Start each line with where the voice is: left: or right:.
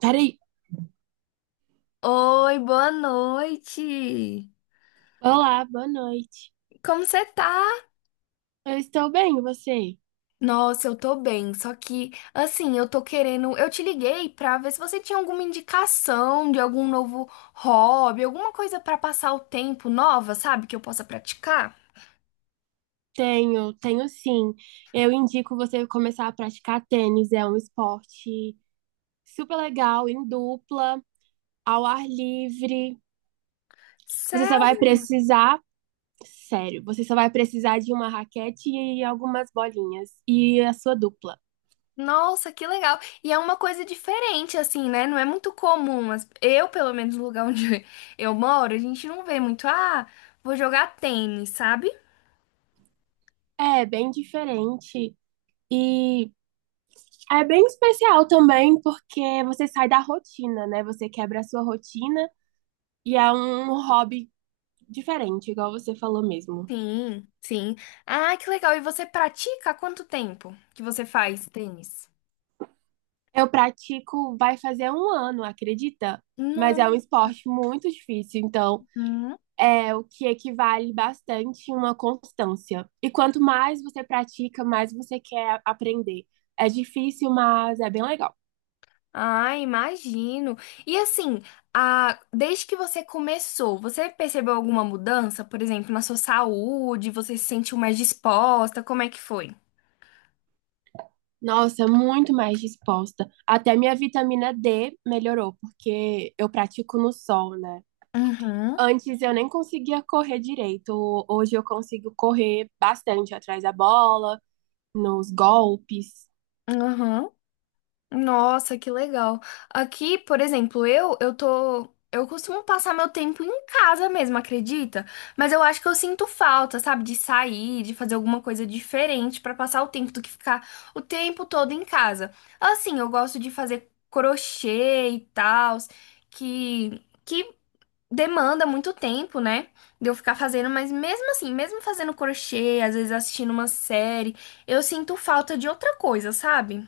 right: Peraí.
left: Oi, boa noite.
right: Olá, boa noite.
left: Como você tá?
right: Eu estou bem, e você?
left: Nossa, eu tô bem, só que assim, eu te liguei pra ver se você tinha alguma indicação de algum novo hobby, alguma coisa pra passar o tempo nova, sabe, que eu possa praticar.
right: Tenho, sim. Eu indico você começar a praticar tênis. É um esporte super legal, em dupla, ao ar livre. Você só vai
left: Sério?
right: precisar, sério, você só vai precisar de uma raquete e algumas bolinhas e a sua dupla.
left: Nossa, que legal. E é uma coisa diferente assim, né? Não é muito comum, mas eu, pelo menos no lugar onde eu moro, a gente não vê muito, ah, vou jogar tênis, sabe?
right: É bem diferente e é bem especial também porque você sai da rotina, né? Você quebra a sua rotina e é um hobby diferente, igual você falou mesmo.
left: Sim, sim. Ah, que legal. E você pratica há quanto tempo que você faz tênis?
right: Eu pratico, vai fazer um ano, acredita? Mas é um
left: Não.
right: esporte muito difícil, então
left: Hum.
right: é o que equivale bastante a uma constância. E quanto mais você pratica, mais você quer aprender. É difícil, mas é bem legal.
left: Ah, imagino. E assim, desde que você começou, você percebeu alguma mudança, por exemplo, na sua saúde? Você se sentiu mais disposta? Como é que foi?
right: Nossa, muito mais disposta. Até minha vitamina D melhorou, porque eu pratico no sol, né?
left: Uhum,
right: Antes eu nem conseguia correr direito. Hoje eu consigo correr bastante atrás da bola, nos golpes.
left: uhum. Nossa, que legal. Aqui, por exemplo, eu costumo passar meu tempo em casa mesmo, acredita? Mas eu acho que eu sinto falta, sabe, de sair, de fazer alguma coisa diferente pra passar o tempo do que ficar o tempo todo em casa. Assim, eu gosto de fazer crochê e tal, que demanda muito tempo, né? De eu ficar fazendo, mas mesmo assim, mesmo fazendo crochê, às vezes assistindo uma série, eu sinto falta de outra coisa, sabe?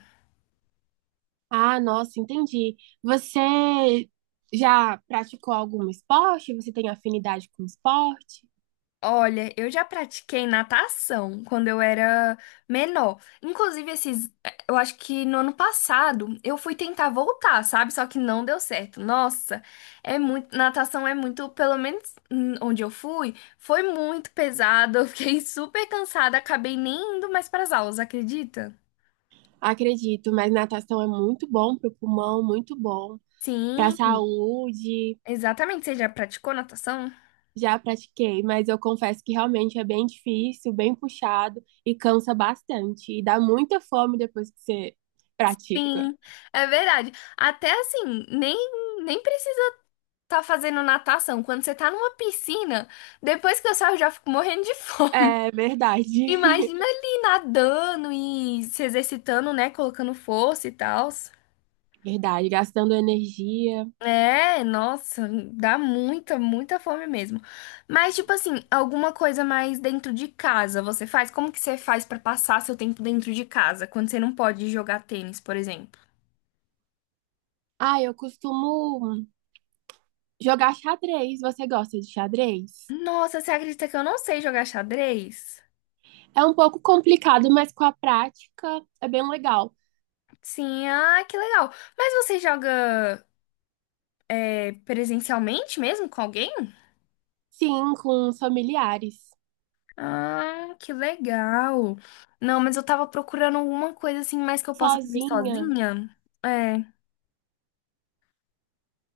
right: Ah, nossa, entendi. Você já praticou algum esporte? Você tem afinidade com esporte?
left: Olha, eu já pratiquei natação quando eu era menor. Inclusive, eu acho que no ano passado eu fui tentar voltar, sabe? Só que não deu certo. Nossa, natação é muito, pelo menos onde eu fui, foi muito pesado. Eu fiquei super cansada, acabei nem indo mais para as aulas, acredita?
right: Acredito, mas natação é muito bom para o pulmão, muito bom para a
left: Sim,
right: saúde.
left: exatamente. Você já praticou natação?
right: Já pratiquei, mas eu confesso que realmente é bem difícil, bem puxado e cansa bastante. E dá muita fome depois que você pratica.
left: Sim, é verdade. Até assim, nem precisava. Tá fazendo natação, quando você tá numa piscina, depois que eu saio eu já fico morrendo de fome.
right: É verdade.
left: Imagina ali nadando e se exercitando, né? Colocando força e tal.
right: Verdade, gastando energia.
left: É, nossa, dá muita, muita fome mesmo. Mas, tipo assim, alguma coisa mais dentro de casa você faz? Como que você faz pra passar seu tempo dentro de casa, quando você não pode jogar tênis, por exemplo?
right: Ah, eu costumo jogar xadrez, você gosta de xadrez?
left: Nossa, você acredita que eu não sei jogar xadrez?
right: É um pouco complicado, mas com a prática é bem legal.
left: Sim, ah, que legal. Mas você joga é, presencialmente mesmo com alguém?
right: Sim, com os familiares.
left: Ah, que legal. Não, mas eu tava procurando alguma coisa assim mais que eu possa fazer
right: Sozinha.
left: sozinha. É.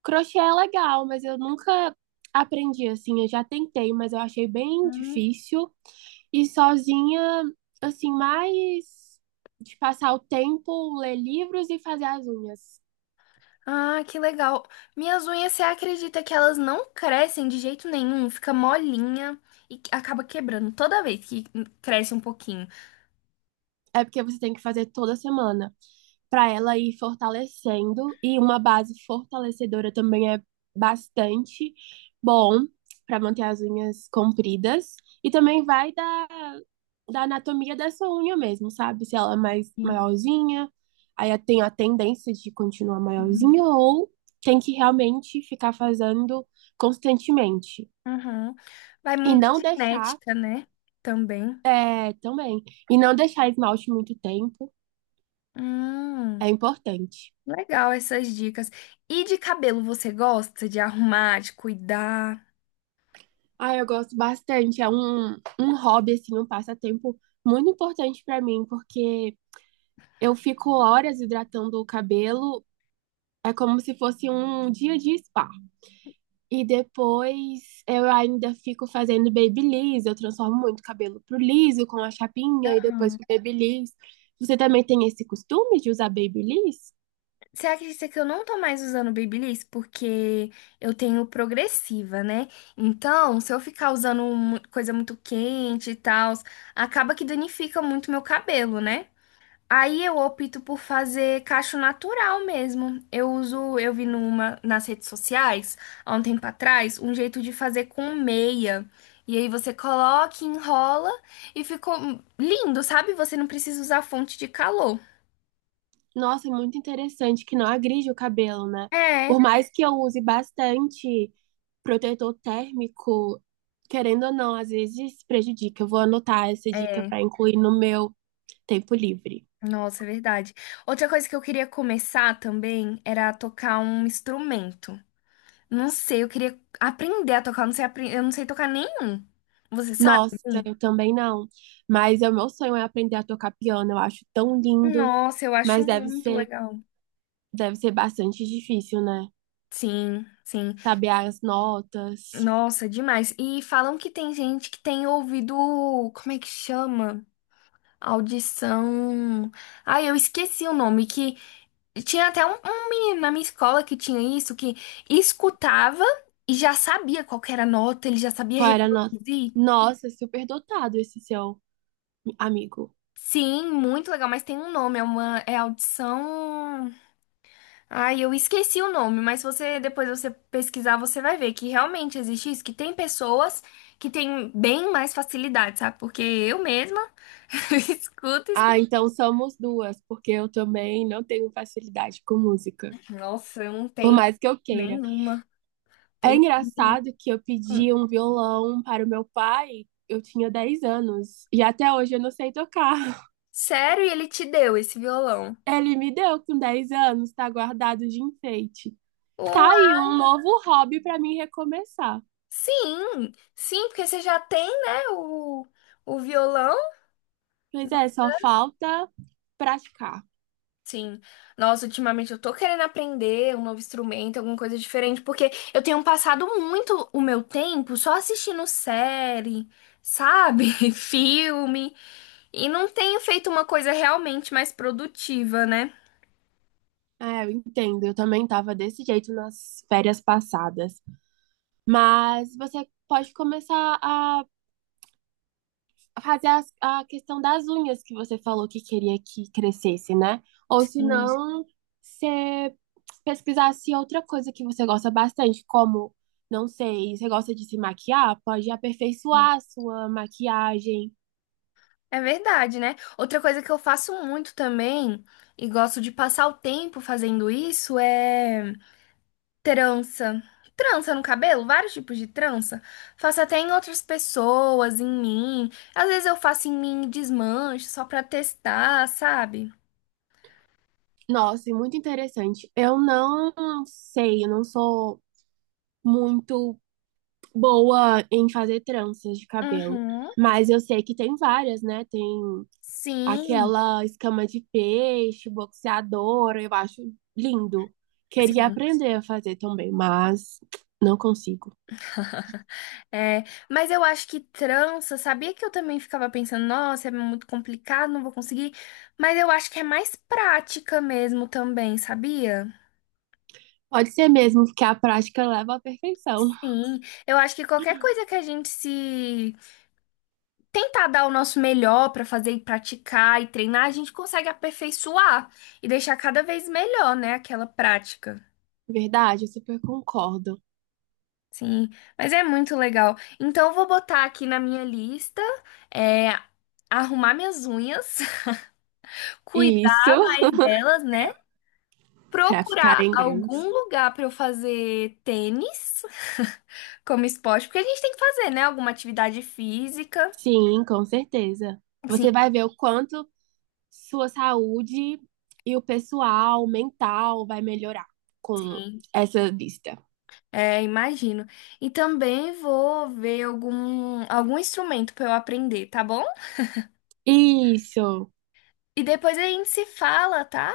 right: Crochê é legal, mas eu nunca aprendi assim. Eu já tentei, mas eu achei bem
left: Hum.
right: difícil. E sozinha, assim, mais de passar o tempo, ler livros e fazer as unhas.
left: Ah, que legal. Minhas unhas, você acredita que elas não crescem de jeito nenhum? Fica molinha e acaba quebrando toda vez que cresce um pouquinho.
right: É porque você tem que fazer toda semana para ela ir fortalecendo. E uma base fortalecedora também é bastante bom para manter as unhas compridas. E também vai da anatomia dessa unha mesmo, sabe? Se ela é mais
left: E-
right: maiorzinha, aí tem a tendência de continuar
left: Uhum.
right: maiorzinha ou tem que realmente ficar fazendo constantemente.
left: Uhum. Vai
right: E
left: muito da
right: não deixar,
left: genética, né? Também.
right: é, também, e não deixar esmalte muito tempo é
left: Hum.
right: importante.
left: Legal essas dicas. E de cabelo, você gosta de arrumar, de cuidar?
right: Ah, eu gosto bastante. É um hobby, assim, um passatempo muito importante pra mim, porque eu fico horas hidratando o cabelo. É como se fosse um dia de spa. E depois eu ainda fico fazendo babyliss. Eu transformo muito o cabelo pro liso, com a chapinha, e depois pro babyliss. Você também tem esse costume de usar babyliss?
left: Você acredita que eu não tô mais usando Babyliss porque eu tenho progressiva, né? Então, se eu ficar usando coisa muito quente e tal, acaba que danifica muito meu cabelo, né? Aí eu opto por fazer cacho natural mesmo. Eu uso, eu vi numa nas redes sociais, há um tempo atrás, um jeito de fazer com meia. E aí você coloca, enrola e ficou lindo, sabe? Você não precisa usar fonte de calor.
right: Nossa, muito interessante que não agride o cabelo, né?
left: É,
right: Por mais que eu use bastante protetor térmico, querendo ou não, às vezes prejudica. Eu vou anotar essa dica
left: é.
right: para incluir no meu tempo livre.
left: Nossa, é verdade. Outra coisa que eu queria começar também era a tocar um instrumento. Não sei, eu queria aprender a tocar, eu não sei, eu não sei tocar nenhum. Você sabe?
right: Nossa,
left: Algum?
right: eu também não. Mas é o meu sonho é aprender a tocar piano. Eu acho tão lindo,
left: Nossa, eu acho
right: mas
left: muito legal.
right: deve ser bastante difícil, né?
left: Sim, sim.
right: Saber as notas.
left: Nossa, demais. E falam que tem gente que tem ouvido, como é que chama? Audição. Ai, eu esqueci o nome, que tinha até um menino na minha escola que tinha isso, que escutava e já sabia qual que era a nota, ele já sabia
right: Qual era a nota?
left: reproduzir.
right: Nossa, super dotado esse seu amigo.
left: Sim, muito legal, mas tem um nome, é uma é audição. Ai, eu esqueci o nome, mas você depois você pesquisar, você vai ver que realmente existe isso, que tem pessoas que têm bem mais facilidade, sabe? Porque eu mesma escuto,
right: Ah,
left: escuto.
right: então somos duas, porque eu também não tenho facilidade com música,
left: Nossa, eu não
right: por
left: tenho
right: mais que eu queira.
left: nenhuma.
right: É
left: Tem nenhuma.
right: engraçado que eu pedi um violão para o meu pai, eu tinha 10 anos, e até hoje eu não sei tocar.
left: Sério, e ele te deu esse violão?
right: Ele me deu com 10 anos, tá guardado de enfeite. Tá aí
left: Uau!
right: um novo hobby para mim recomeçar.
left: Sim, sim, porque você já tem, né, o violão.
right: Pois é, só falta praticar.
left: Sim. Nossa, ultimamente eu tô querendo aprender um novo instrumento, alguma coisa diferente, porque eu tenho passado muito o meu tempo só assistindo série, sabe? Filme, e não tenho feito uma coisa realmente mais produtiva, né?
right: É, eu entendo, eu também tava desse jeito nas férias passadas. Mas você pode começar a fazer a questão das unhas que você falou que queria que crescesse, né? Ou se
left: Sim.
right: não, você pesquisasse outra coisa que você gosta bastante, como, não sei, você gosta de se maquiar? Pode aperfeiçoar a sua maquiagem.
left: É verdade, né? Outra coisa que eu faço muito também, e gosto de passar o tempo fazendo isso, é. Trança. Trança no cabelo, vários tipos de trança. Faço até em outras pessoas, em mim. Às vezes eu faço em mim e desmancho só pra testar, sabe?
right: Nossa, é muito interessante. Eu não sei, eu não sou muito boa em fazer tranças de cabelo,
left: Uhum.
right: mas eu sei que tem várias, né? Tem
left: Sim,
right: aquela escama de peixe, boxeadora, eu acho lindo. Queria
left: sim.
right: aprender a fazer também, mas não consigo.
left: É, mas eu acho que trança, sabia que eu também ficava pensando, nossa, é muito complicado, não vou conseguir. Mas eu acho que é mais prática mesmo também, sabia?
right: Pode ser mesmo que a prática leva à perfeição.
left: Sim, eu acho que qualquer coisa que a gente se tentar dar o nosso melhor para fazer e praticar e treinar, a gente consegue aperfeiçoar e deixar cada vez melhor, né, aquela prática.
right: Verdade, eu super concordo.
left: Sim, mas é muito legal. Então, eu vou botar aqui na minha lista, é, arrumar minhas unhas,
right: Isso,
left: cuidar mais delas, né?
right: para
left: Procurar
right: ficarem grandes.
left: algum lugar para eu fazer tênis como esporte, porque a gente tem que fazer, né? Alguma atividade física.
right: Sim, com certeza.
left: Sim,
right: Você vai ver o quanto sua saúde e o pessoal mental vai melhorar com
left: sim.
right: essa lista.
left: É, imagino. E também vou ver algum instrumento para eu aprender, tá bom?
right: Isso.
left: E depois a gente se fala, tá?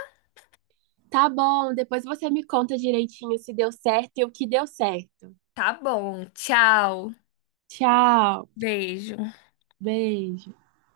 right: Tá bom, depois você me conta direitinho se deu certo e o que deu certo.
left: Tá bom. Tchau.
right: Tchau,
left: Beijo.
right: beijo.